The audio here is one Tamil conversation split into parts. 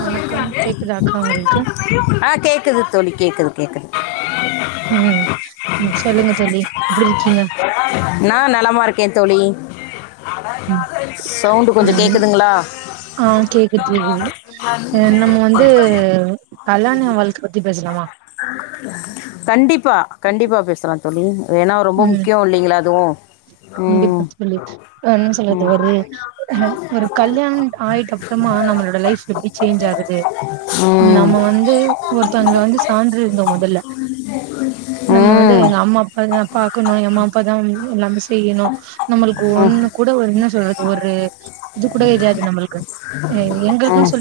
வணக்கம் கேக்குதா அக்கா உங்களுக்கு ஆ கேக்குது தோழி கேக்குது கேக்குது ம் சொல்லுங்க தோழி எப்டி இருக்கீங்க நா நலமா இருக்கே தோழி ம் சௌண்டு கொஞ்சொ கேக்குதுங்ளா ஆ கேக் [inaudible] ஆ நம்ம வந்து கல்யாண வாழ்க்கப் பத்தி பேசலாமா கண்டிப்பா கண்டிப்பா பேசலா தோழி ஏனா ரொம்ப ம் முக்கியொ இல்லைங்ளா அதுவு ம் [unintelligible] ஆ என்ன சொல்றது ம் ஒரு அ ஒரு கல்யாணன் ஆய்ட்ட ப்றமா நம்மளோட லைஃப் எப்டி சேஞ்ச் ஆகுது நம்ம ம் வந்து ஒருத்தங்கள வந்து சான்று இருந்தோ மொதல்ல நம்ம வந்து எங்க ம் அம்மா அப்பாதா பாக்கணு எ அம்மா அப்பா தா எல்லாமே செய்யணு நம்மளுக்கு ம், ஒண்ணு கூட ஒரு என்ன சொல்றது ஒரு இது கூட எரியாது நம்ளுக்கு ம்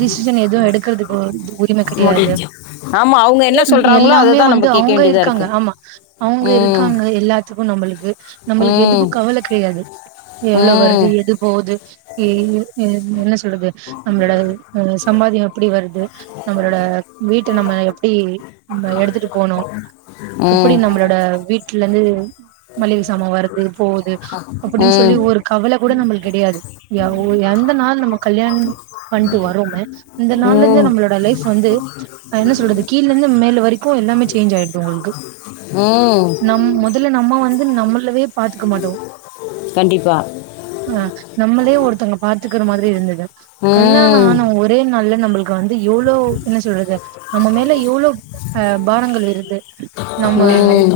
டிசிஷன் எதுவு எடுக்கறதுக்கு உரிம கெடையாது முடிஞ்சு ஆமா அவ்ங்க என்னா சொல்றாங்களோ அதுதா நம்ப கேக்க வேண்டியதா காங்க ஆமா அவ்ங்க இருக்காங்க எல்லாத்துக்கு நம்பளுக்கு நம்பளுக்கு ம் எதுக்கு கவல கடையாது எவ்ளோ ம் வருது எது போவுது ஏ என்ன சொல்றது நம்பளோட அ சம்பாதியொ எப்டி வருது நம்மளோட வீட்ட நம்ம எப்டி எடுத்துட்டு போனு எப்டி ம் நம்மளோட வீட்டுலந்து மளிக சாமா வருது போவுது அப்டின் சொல்லி ம் ஒரு கவல கூட நம்ளுக் கடையாது எ உ எந்த நாள் நம்ம கல்யாண் பண்ட்டு வரோமே இந்த நாள்லேந்தே ம் நம்மளோட லைஃப் வந்து ஆ என்ன சொல்றது கீழேந்து மேல வரைக்கு எல்லாமே சேஞ் ஆய்டு ம் நம் மொதல்ல நம்ம வந்து நம்மளவே பாத்துக்க மாட்டோ கண்டிப்பாக அ நம்மளே ஒருத்தங்க பாத்துக்குற மாதிரி இருந்துது கல்யாணொ ம் ஆன ஒ ரே நாள்ல நம்பளுக்கு வந்து எவ்ளோ என்ன சொல்றது நம்ம மேல எவ்ளோ அ பாரங்கள் ஏறுது ம்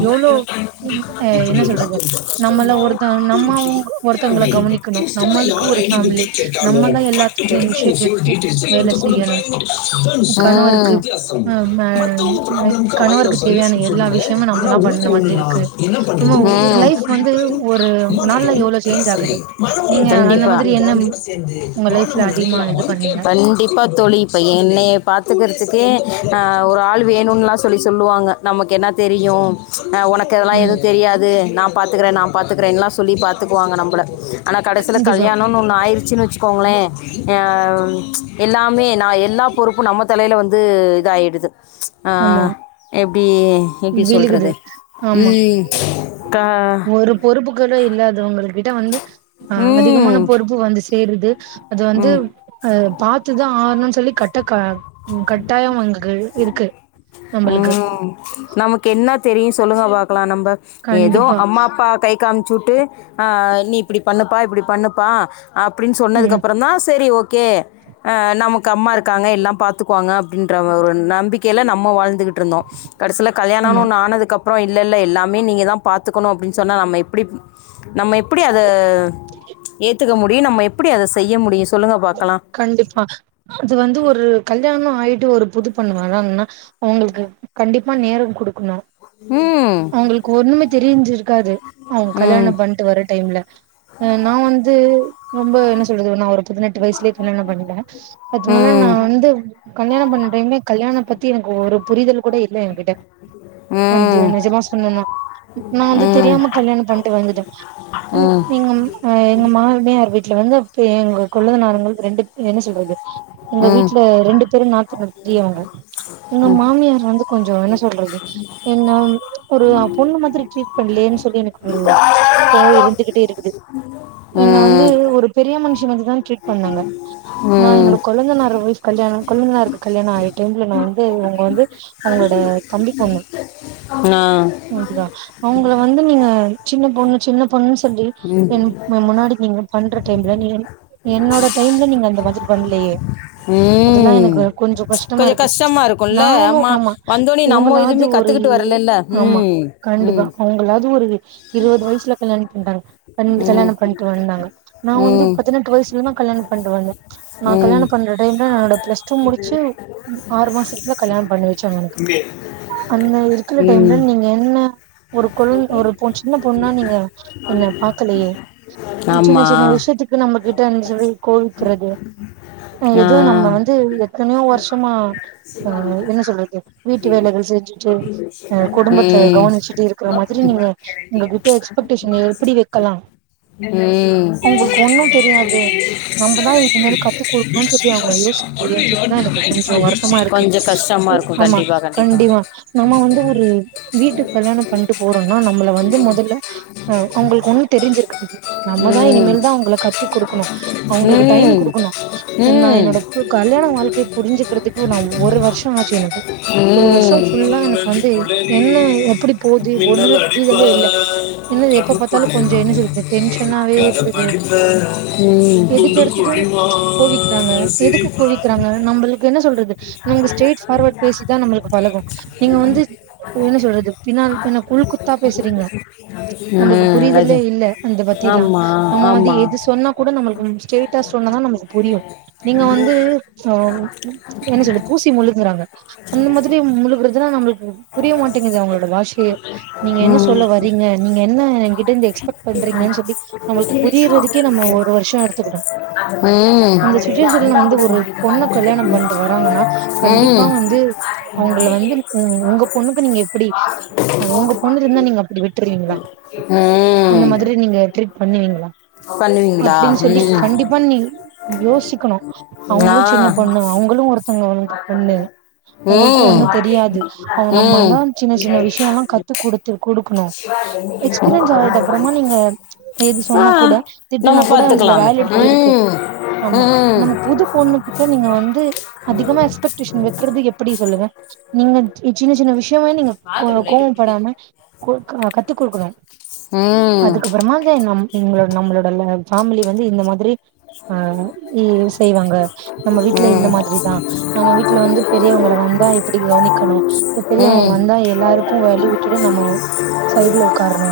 அ என்ன சொல்றது நம்மள ஒருத்த நம்ம ஒருத்தங்கள திறமை கவனிக்கணு இன்ஸ்டால நம்மளுக்கு யாரு ஒரு ஐடி ஃபேமிலி பத்தி கேட்டாலும் நம்மதா பட்டு எல்லாத்துக்கு பட்டுன்னு உங்க இனிஷியேட் போன் எடுத்து டீட்டெயில்ஸ வேல எடுத்து செய்யணு குடுப்பேன் கணவருக்கு அ ம கணவருக்கு ஆ ஆ தேவையான எல்லா விஷயமு நம்மல்லா பண்ண மாதிரி இருக்கு நம்ம ஒரு லைஃப் வந்து ஒரு நாள்ல எவ்ளோ சேஞ்ச் ஆகுது நீங்க அந்த கண்டிப்பா மாதிரி என்ன உங்க லைஃப்ல அதிகமா இது பண்ணீங்க கண்டிப்பா தோழி ப்ப என்னைய பாத்துக்குறதுக்கே ஆ ஒரு ஆள் வேணுன்லா சொல்லி சொல்லுவாங்க நமக்கு என்னா தெரியு அ ஒனக்கு அதெல்லா ம் எதுவு தெரியாது நா பாத்துக்குற நா பாத்துக்றேன்லா சொல்லி பாத்துக்குவாங்க நம்பள ஆனா கடசீல கண்டிப்பா கல்யாணோன் ஒன்னு ஆயிருச்சின்னு வச்சு. கோங்ளே ஆ எல்லாமே நா எல்லா பொறுப்பு நம்ம தலைல வந்து இதாய்டு து ஆ ஆமா பீ எப்டி விழுகுது சொல்றது ஆமா ம் கா ஒரு பொறுப்புக்களே இல்லாதவங்கள் கிட்ட வந்து அ அதிகமான ம் பொறுப்பு வந்து சேருது அது வந்து ம் அ பாத்துதா ஆவணுன் சொல்லி கட்டக்கா ம் கட்டாயொ [unintelligible] இருக்கு நம்பளுக்கு ம் நமக்கு என்னா தெரியு சொல்லுங்க பாக்கலா நம்ப ஏதோ கண்டிப்பா அம்மா அப்பா கை காம்ச்சு உட்டு ஆ நீ இப்டி பண்ணுப்பா இப்டி பண்ணுப்பா அப்டின் ம் சொன்னதுக்கப்பறந்தா சேரி ஓகே ஆ நமக்கு அம்மா இருக்காங்க எல்லாம் பாத் துக்குவாங்க அப்டின்ற ஒரு நம்பிக்கைல நம்ம வாழ்ந்துகுட்ருந்தோ கடசீல கல்யாணோனு ஆமா ஒன்னு ஆனதுக்கப் அப்றோ இல்லல்ல எல்லாமே நீங்க தா பாத்துக்கணும் அப்டின் சொன்னா நம்ம எப்பிடி நம்ம எப்படி அத ஏத்துக்க முடியும் நம்ம எப்படி அத செய்ய முடியும் சொல்லுங்க பாக்கலா கண்டிப்பா அது வந்து ஒரு கல்யாண்லா ஆயிட்டு ஒரு புது பொண்ணு வராங்ன்னா அவங்கள்க்கு கண்டிப்பா நேரம் குடுக்கனு ம் அவங்களுக்கு ஒண்ணுமே தெரிஞ்சிருக்காது அவங்க ம் கல்யாணம் பண்ட்டு வர்ற டைம்ல ஏன்னா வந்து ரொம்ப என்ன சொல்றது நா ஒரு பதினெட்டு வய்சுலே கல்யாணம் பண்ணின அதனால நா ம் வந்து கல்யாணம் பண்ண டைமே கல்யாணம் பத்தி எனக்கு ஒரு புரிதல் கூட இல்ல என் கிட்ட ம் நா நெஜ் நெஜமா சொன்னேனா நா வந்து ம் தெரியாம கல்யாணம் பண்ட்டு வந்துட்ட ம் எங்கம்மா அ எங்க மாமியார் வீட்ல வந்து அப்ப எங்க கொல்லை நார்ங்கள் ரெண்டு என்ன சொல்றது எங்க ம் வீட்ல ரெண்டு பேரும் நாத்தனார் பெரியவ்ங்க எங்க மாமியார் வந்து கொஞ்சோ என்ன சொல்றது என்ன ஒரு பொண்ணு மாதிரி ட்ரீட் பண்லயேன் சொல்லி எனக் கு கோவோ இருந்துகிட்டே இருக்குது என்ன வந்து ம் ஒரு பெரிய மன்ஷங்க அப்டி தான ட்ரீட் பண் வாங்க நா ம் என்னோட கொழந்தனார் ஒய்ஃப் கல்யாணம் கொழந்தனாருக்கு கல்யாணம் ஆக டைம்ல நா வந்து இவங்க வந்து அவங்ளோட தம்பி பொண்ணு ஆ கேக்குதா அவங்கள வந்து நீங்க சின்ன பொண்ணு சின்ன பொண்ணு சொல்லி என் முன்னாடி நீங்க பண்ற டைம்ல நீங்க வந்து என்னோட டைம்ல நீங்க அந்த மாதிரி பண்லயே அதெல்லாம் ம் எனக்கு கொஞ்சம் கஷ்டமா கொஞ்சம் இருக்கு கஷ்டமா இருக்கும்ல நானு ஆமா வந்தோடனே நம்ம இவங்களாவ்து எதுவுமே ஒரு கத்துக்கிட்டு வரலல்ல ஆமா ம் கண்டிப்பா ம் அவங்களாவ்து ஒரு இருவது வயசுல கல்யாணம் பண்ட்டாங்க பண்ட் ம் கல்யாணம் பண்ட்டு வந்தாங்க நா வந்து ம் பதினெட்டு வயசுலல்லா கல்யாண பண்ட்டு வந்த நா ம் கல்யாணம் பண்ற டைம்ல என்னோட பிளஸ் டூ முடிச்சு ஆறு மாசத்ல கல்யாணம் பண்ணி வச்சங்க எனக்கு அந்த இருக்கிற டைம்ல ம் நீங்க என்ன ஒரு கொழ ஒரு பொ சின்ன பொண்ணா நீங்க என்ன பாக்கலையே சின்ன ஆமா சின்ன விஷயத்துக் க்லா நம்ம கிட்டவந்து சொல்லி கோவிக்கிறது ஆ எதோ நம்ம வந்து எத்தனயோ வருஷமா அ என்ன சொல்றது வீட்டு வேலைகள் செஞ்சுட்டு அ குடும்பத்த ம் கவனிச்சுட்டு இருக்கிற மாதிரி நீங்க உங்ககிட்ட எக்ஸ்பெக்டேஷன் எப்படி வெக்கலா ம் அவுங்குளுக்கு ஒண்ணும் தெரியாது நம்ப தா இது மாரி கத்து குடுக்கணும் சொல்லி அவங்க யோசிக்கலயேன் சொல்லிதா எனக்கு கொஞ்சோ வருத்தமா இருக்கு கொஞ்சம் கஷ்டமா இருக்கும் ஆமா கண்டிப்பா கண்டிப்பா நம்ம வந்து ஒரு வீட்டுக் கல்யாணம் பண்ட்டு போறோம்னா நம்மள வந்து மொதல்ல அ உங்களுக்கு ஒண்ணு தெரிஞ்சிருக்காது நம்ப தா ம் இனிமேல் தா அவுங்ளுக் கத்த குடுக்கணும் அவங்களுக்கு டைம் ம் குடுக்கணும் என்னா ம் என்னோட ஒரு கல்யாண வாழ்க்கை புரிஞ்சுக்கிறதுக்கு நா ஒரு வருஷம் ஆச்சு எனக்கு ஒரு வருஷம் ம் ஃபுல்லா எனக் வந்து நெஞ்சுக்குள்ளே நீ என்ன எப்படி போது மின்னல் ஒண்ணுமே அடிப்ப புரியவே இல்ல என்ன எப்ப பாத்தாலும் கண்ணுக்குள்ளே கொஞ்சம் என்ன நீ செய்றது டென்ஷனாவே கதை இருந்தது எதுக்கு எடுத்தது [inaudible] ம் ஆனா நம்புளுக் என்ன சொல்றது நமக்கு ஸ்ட்ரைட் ஃபார்வட் பேசி தா நம்ளுக்கு பழகம் நீங்க வந்து என்ன சொல்றது பின்னால என்ன உள் குத்தா பேசுறீங்க நம்பளுக்கு ம், புரிதலே அது இல்ல அந்த பத்தி எல்லா ஆமா நம்ம வந்து ஆமா எது சொன்னா கூட நம்மளுக் ம் ஸ்டெயிட்டா சொன்னாதா நமக்கு புரியு நீங்க வந்து அ என்ன சொல்லுது பூசி முழுங்குறாங்க அந்த மாதிரி முழுக்கறதுல்லா நம்முளுக்கு புரிய மாட்டேங்குது அவுங்களோட பாஷயே நீங்க என்ன ம் சொல்ல வரீங்க நீங்க என்ன என்கிட்ட இருந்து எக்ஸ்பெக்ட் பண்றீங்கன்னு நம்முளுக்கு நிச்சயமா புரியறதுக்கே ஒரு நல்ல ஒரு மாற்றம். வர்ஷோ எடுத்துக்குட்டோ ம் ஒரு பொண்ண கல்யாணம் பண்ணிட்டு வராங்கன்னா ம் என் நம்பிக்கையை ம் உங்க பொண்ணுக்கு நீங்க எப்புடி உங்க பொண்ணுல இருந்தா நீங்க அப்புடி விட்டுருவீங்களா ம் அந்த மாதிரி நீங்க திருப்பி பண்ணுவீங்களா பண்ணுவீங்களா அப்டீன்னு சொல்லி ம் கண்டிப்பா நீ யோசிக்கணோ அவுங்களு சின்ன ஆ பொண்ணு அவுங்களு ஒருத்தவுங்குளுக்கு பொண்ணு உங்களுக்கோ ஒண்ணோ ம் தெரியாது அவுங்க ம் நம்மந்தா சின்ன சின்ன விஷ்யோலா கத்து குடுத்து குடுக்கணு எக்ஸ்பீரியன்ஸ் ஆன அப்பறமா நீங்க நேத்து ஆ சொன்னா கூட நம்ம திட்டனா கூட அதுல பாத்துக்கலாமே வேலடிட் இருக்கு ம் ஆமா ம் நம்ம புது பொண்ணு கிட்ட நீங்க வந்து அதிகமா எக்ஸ்பெக்டேஷன் வெக்கறது எப்படி சொல்லுங்க நீங்க சின்ன சின்ன விஷ்யமே நீங்க கோபப்படாம குடுக்க கத்த குடுக்கணு ம் அதுக்கப்புறமா தா நம் ங்களோட நம்மளோட அல்ல ஃபேமிலி வந்து இந்த மாதிரி ஆ இ செய்வாங்க நம்ம வீட்ல இந்த ம் மாதிரிதா நம்ம வீட்ல வந்து பெரியவங்கல வந்தா இப்புடி கவனிக்கணோ பெரியவங்க ம் வந்தா எல்லாருக்கு வழி விட்டுட்டு நம்மோ சைடு்ல ஒக்காரணோ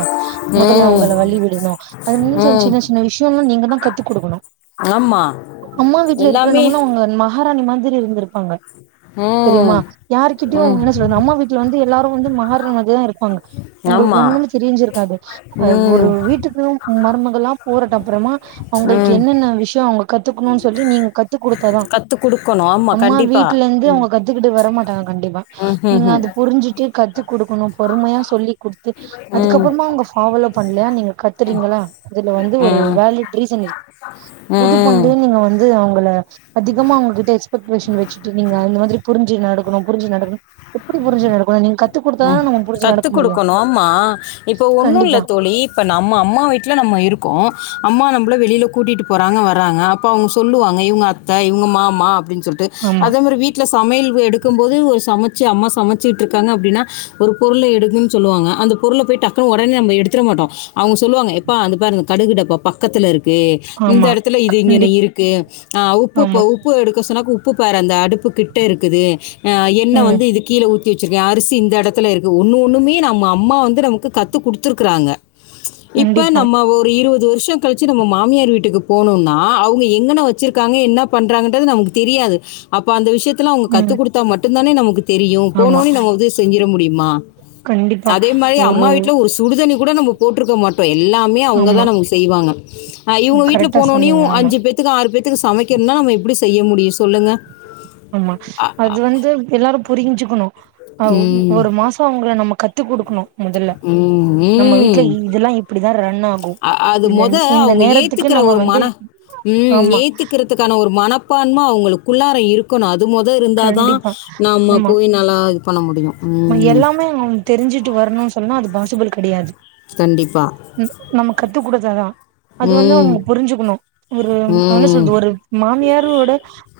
மொதல்ல ம் அவங்கள வளி விடணோ அது மாரி ம் சின்ன சின்ன விஷ்யோலா நீங்கதா த்து குடுக்கணோ ஆமா அம்மா வீட்ல எல்லாமே இருக்கனும்னோ அவுங்க மகாராணி மாதிரி இருந்த்ருப்பாங்க ம் தெரியுமா யாருகிட்டயு ம் என்ன சொல்றது அம்மா வீட்ல வந்து எல்லாரு வந்து மகாராணி மாதிரிதா இருப்பாங்க உங்குளுக்கு ஆமா ஒன்னும் தெரிஞ்சிருக்காது அ ஒரு ம் வீட்டுக்கு மருமகளா போறட்டப்பறமா அவுங்குளுக்கு ம் என்னென்ன விஷ்யோ அவுங் கத்துக்கணோன்னு சொல்லி நீங்க கத்து குடுத்தாதா கத்து குடுக்கணோம் அம்மா வீட்ல இருந்து அவுங்க கத்துக்கிட்டு வர மாட்டாங்க கண்டிப்பா ம், நீங்க ம், அது புரிஞ்சி ட்டு கத்து குடுக்கணும் பொறுமையா சொல்லி் குடுத்து ம். அதுக்கப்புறமா அவுங்க ஃபாவலோ பண்ணலயா நீங்க கத்துறீங்களா அதுல வந்து ஒரு ம் வேலிட் ரீசன் இருக்கு ம் புது ம் பொண்ணுனு நீங்க வந்து அவுங்கல அதிகமா அவங்க கிட்ட பிரிப்ரேஷன் வெச்சுட்டு நீங்க அந்த மாதிரி புரிஞ்சி நடக்கணோ புரிஞ்சி நடக்கணோ எப்புடி புரிஞ்சி நடக்கணோனு நீங்க கத் ம் கத்து குடுக்கணோ ஆமா இப்ப ஒண்ணோ இல்ல கண்டிப்பா தோ ழி இப்ப நம்ம அம்மா வீட்ல நம்ம இருக்கோ அம்மா நம்மள வெளில கூட்டிட்டு போறாங்க வர்றாங்க அப் போ அவுங்க சொல்லுவாங்க இவுங்க அத்த இவுங்க மாமா அப்டீன்னு சொல்ட்டு ஆமா அதே மாரி வீட்ல சமையல் எடுக்கும் போது ஒரு சமைச்சு அம்மா சமைச்சுட்ருக்காங்க அப்டீன்னா ஒரு பொருள்ல எடுக்கணுன்னு சொல்லுவாங்க அந்த பொருள்ள போயிட்டு டக்குனு ஒடனே நம்ம எத்துட மாட்டோ அவுங்க சொல்லுவாங்க பா அது பாருங்க கடுகு டப்பா பக் கத்துல இருக்கு இந்த ஆமா எடத்துல இது இங்கன கண்டிப்பா இருக்கு அ ஆமா உப்புப்ப உப் பு எடுக்க சொன்னா உப்பு பாரு அந்த அடுப்பு கிட்ட இருக்குது அ எண்ண ம் வந்து இதுக் கீழே ஊத்தி வெச்சிருக்கே அரிசி இந்த எடத்துல இருக்கு ஒண்ணு ஒண்ணுமே நம்ம அம்மா வந்து நமக்கு கத்து குடுத்துருக்காங்க இப்ப கண்டிப்பா நம்ம ஒரு இருவது வர்ஷோ கழிச்சி நம்ம மாமியார் வீட்டுக்கு போனோம்னா அவுங்க எங்கன வெச்சிருக்காங்க என்ன பண்றாங்கன்றது நமக்கு தெரியாது அப்ப அந்த விஷ்யத்த அவுங்க ம் கத்து மட்டுந்தானே நமக்கு தெரியு ஆமா போனோன்னே நம்ம செஞ்சிட முடியுமா கண்டிப்பா அதே மாரி அம்மா வீட்டுல ஒரு சுடுதண்ணி கூட நம்ம போட்ருக்க மாட்டோ எல்லா மே அவுங்க தா ஆமா நமக்கு செய்வாங்க இவுங்க வீட்டுல கரெக்டா போனோனையு சொன்னீங்க ஆமா அஞ்சு பேர் த்துக்கு ஆறு பேத்துக்கு சமைக்கணுனா நம்ம எப்படி செய்ய முடியு சொல்லுங்க ஆமா அது வந்து எல்லாரு புரிஞ்சுக்கணு அஹ் ம் ஒரு மாசோ அவ்ங்கள நம்ம கத் த்து கொடுக்கணு முதல்ல ம், நம்ம வீட்டுல ம். இதெல்லா இப்டிதா ரன் ஆகு அ அது இந்த மொத இந்த அவங்க நேரத்து துக்கு ஏத்துக்கிற நம்ம ஒரு வந்து மன ம் ஆமா ஏத்துக்கிறதுக்கான ஒரு மனப்பான்ம அவங்களுக்குள்ளார இருக்கு அது மொத இருந்தாதா கண்டிப்பா நம்ம ஆமா போய் நல்லா இது பண்ண முடியு எல்லாமே அவ்ங்க தெரிஞ்சுட்டு வரணுனு சொன்னா அது பாசிபிள் கிடையாது கண்டிப்பா நம்ம கத்துக்குடுத்ததுதா அது வந்து ம். அவ்ங்க புரிஞ்சுக்கணு ஒரு என்ன ம். சொல்றது ஒரு மாமியாரோட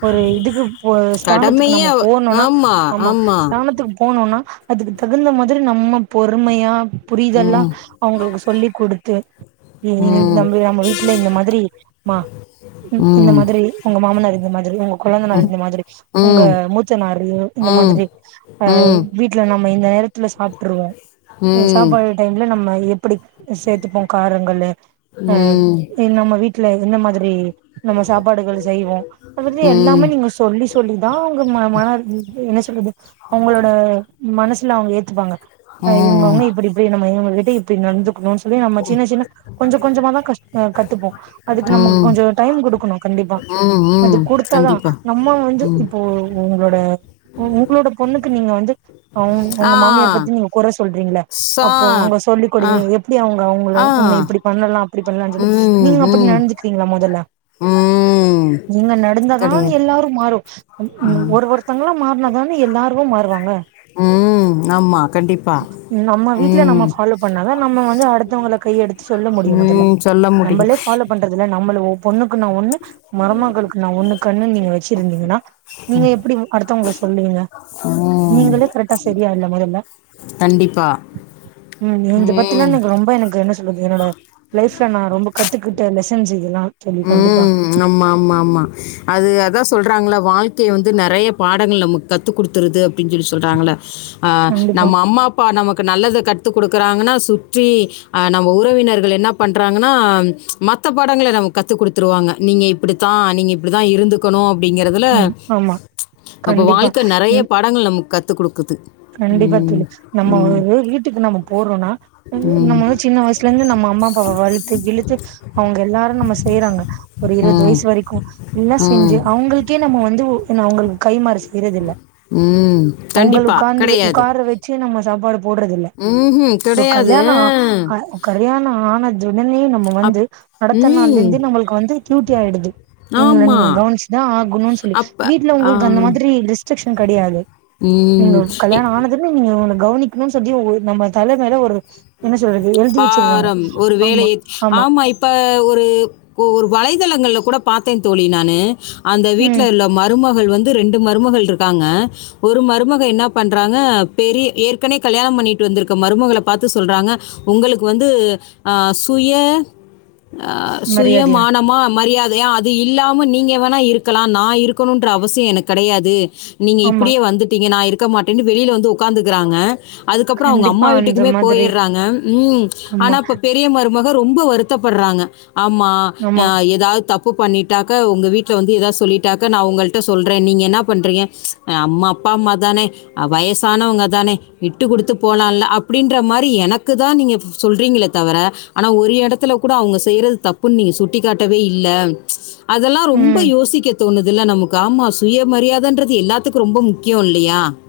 ஒரு இதுக்கு போ ஸ்தானத்துக்கு நம்ம போணுனா ஆமா ஸ்தானத்துக்கு போனோனா அதுக்கு தகுந்த மாதிரி நம்ம பொறுமையா புரிதெல்லா ம். அவுங்களுக்கு சொல்லி குடுத்து ம் நம்மல நம்ம வீட்டுல இந்த மாதிரி மா இந்த ம். மாதிரி உங்க மாமனார் இந்த மாதிரி உங்க கொழுந்தனார் இந்த மாதிரி உங்க ம். மூச்சனாரியு இந்த ம். மாதிரி ம். வீட்டுல நம்ம இந்த நேரத்துல சாப்ட்ருவோ ம். ம். சாப்பாடு டைம்ல நம்ம எப்டி சேத்துப்போ காரங்கள்ள அஹ் ம். நம்ம வீட்டுல என்ன மாதிரி நம்ம சாப்பாடுகள் செய்வோ எனக்கு தெரிஞ்சு எல்லாமே நீங்க சொல்லி சொல்லிதா அவுங்க ம மன என்ன சொல்றது அவங்களோட மனசுல அவங்க ஏத்துப்பாங்க் ம். இவங்கவங்க இப்டி இப்டி நம்ம இவங்க கிட்ட இப்டி நடந்துக்கணுனு சொல்லி நம்ம சின்ன சின்ன கொஞ்சோ கொஞ்சமா தா கஷ் கத்துப்போ அதுக்கு நமக்கு ம். கொஞ்சோ டைம் கொடுக்கணு கண்டிப்பா ம். அது ம். கொடுத்தாதா கண்டிப்பா. நம்ம வந்து இப்போ உங்களோட உங்களோட பொண்ணுக்கு நீங்க வந்து அவங்க உங்க ஆ மாமியார் பத்தி நீங்க கொற சொல்றீங்களா சா அப்போ அவங்க சொல்லி ஆ கொடுங்க அப்டி அவங்க அவங்கள ஆ உன்ன இப்படி பண்ணலா அப்படி பண்ணலானு சொல்லி ம் நீங்க அப்படி ம் நடந்துக்கிறீங்ளா முதல்ல ம் நீங்க நடந்தாதா கெடையாது எல்லாரு மாறு ஒரு ஒருத் மாறுனா தானே எல்லாருமே மாறுவாங்க ஆஹ் உம் ஆமா கண்டிப்பா நம்ம வீட்டுல நம்ம ம் ஃபாலோ பண்ணாதா நம்ம வந்து அடுத்தவங்கள கையெடுத்து சொல்ல முடியு முதல்ல ம் சொல்ல முடியும் நம்மளே ஃபாலோ பண்றதுல நம்மள பொண்ணுக்கு நா ஒண்ணு மருமகளுக்கு நா ஒண்ணு கண்ணு நீங்க வச்சிருந்தீங்கன்னா நீங்க எப்டி அடுத்தவங்கள சொல்லுவீங்க ம் நீங்களே கரெக்டா சரியா இல்ல மொதல்ல கண்டிப்பா உம் இத பத்திலா ம் நீங்க ரொம்ப எனக்கு சொல்றது என்னோட லைஃப்ல நா ரொம்ப கத்துக்கிட்ட லெசன்ஸ் இதெல்லா தோழி கண்டிப்பா ம் ஆமா ஆமா ஆமா அது அதா சொல்கறாங்கள வாழ்க்கைய வந்து நெறைய பாடங்கள் நமக்கு கத்து கொடுத்துருது அப்டின்னு சொல்லி சொல்றாங்கள அஹ் கண்டிப்பா நம்ம அம்மா இப்போ நமக்கு நல்லத கத்து கொடுக்குறாங்கன்னா சுற்றி ஆ நம்ம உறவினர்கள் என்ன பண்றாங்கன்னா மத்த பாடங்கள நமக் கத்து கொடுத்துருவாங்க நீங்க இப்டித்தா நீங்க இப்டி தா இருந்து கொணு அப்டிங்கெறதுல ம் ஆமா அப்ப கண்டிப்பா வாழ்க்க நறைய ம் படங்கள் நமக்கு கத்து குடுக்குது கண்டிப்பா ம். தோழி நம்ம ஒரு ம். வீட்டுக்கு நம்ம போறோன்னா நம்ம ம். வந்து சின்ன வய்சுலேந்து நம்ம அம்மா அப்பாவ வழ்த்து கிழுத்து அவுங்க எல்லாரு நம்ம செய்றாங்க ஒரு இருவது ம். வய்சு வரைக்கு எல்லா செஞ்சு ம். அவ்ங்குள்க் கே நம்ம வந்து உ நா அவுங்களுக்கு கைமாறி செய்றதுல்ல ம். அவுங்களு கண்டிப்பா. இந்துலு கிடையாது. உக்கார வெச்சு நம்ம சாப்பாடு போடுறதுல்ல ம்ஹ்ம். இப்ப கிடையாது. கல்யாண ஆ கல்யாணம் ஆனத்துடனே நம்ம வந்து அப் அடுத்த ம். நாள்லலேந்தே நம்மளுக்கு வந்து க்யூட்டி ஆய்டுது இபவ்ங்ள ஆமா. நீங்க கவ்னுச்சுதா ஆகுணுன் சொல்லி அப்ப வீட்ல ஆ உங்குள்க்கு அந்த மாதுரி ரிஸ்டக்க்ஷன் கடுயாது ம். நீங்கோ இ கல்யாண ஆனதுமே நீங்க அவ்ங்ள கவ்னிக்ணுன் சொல்லி நம்ம தல மேல ஒரு என்ன சொல்றது எழ்தி வச்சிறாங்க ஆமா ஆமா ப ஒரு ஒரு கு வளைதளங்கள்ல கூட பாத்தே தோழி நானு அந்த வீட்ல ம் இள்ள மருமகள் வந்து ரெண்டு மருமகள்ருக்காங்க ஒரு மருமக என்னா பண்றாங்க பெரிய ஏற்கனவே கல்யாணம் பண்ணிகிட்டு வந்துருக்க மருமகள பாத்து சொல்றாங்க உங்களுக்கு வந்து அ சுய அ சுய மரியாதையா மானமா மரியாதையா அத் து இல்லாம நீங்க வேணா இருக்கலா நா இருக்கணுன்ற அவசிய எனக் கடையாது நீங்க ஆமா இப்புடியே வந்துட்டீங்க நா இருக்க மாட்டேன்டு வெளியில வந்து உக்காந்துக்குறாங்க அதுக்கப்ற அவுங்க கண்டிப்பா அம்மா அந்த வீட்டுக்குமே மாதிரி போயிற்றாங்க ம் ஆமா ஆனா இப்ப பே பெரிய மருமக ரொம்ப வருத்தப் பற்றாங்க ஆம்மா ஆமா எதாவ்து தப் பு பண்ணிட்டாக்க ஒங்க வீட்ல வந்து எதாவ் சொல்லிட்டாக்க நா உங்கட்ட சொல்ற நீங்க என்னா பண்றீங்க அ அம் அப்பாம்மா தானே அ வயசானவுங்க தானே விட்டு குடுத்து போலால்ல அப்புடின்ற மாரி எனக் குதா நீங்க சொல்றீங்களே தவிர ஆனா ஒரு எடத்துல கூட அவுங்க செய்றது தப்புன் நீங்க சுட் டி காட்டவே இல்ல அதெல்லா ரொம்ப ம் யோசிக்க தோணுதுல்ல நமக்கு ஆமா சுய மரியாதன்றது எல்லாத்துக்கு ரொம்ப முக்கியோ இல்லயா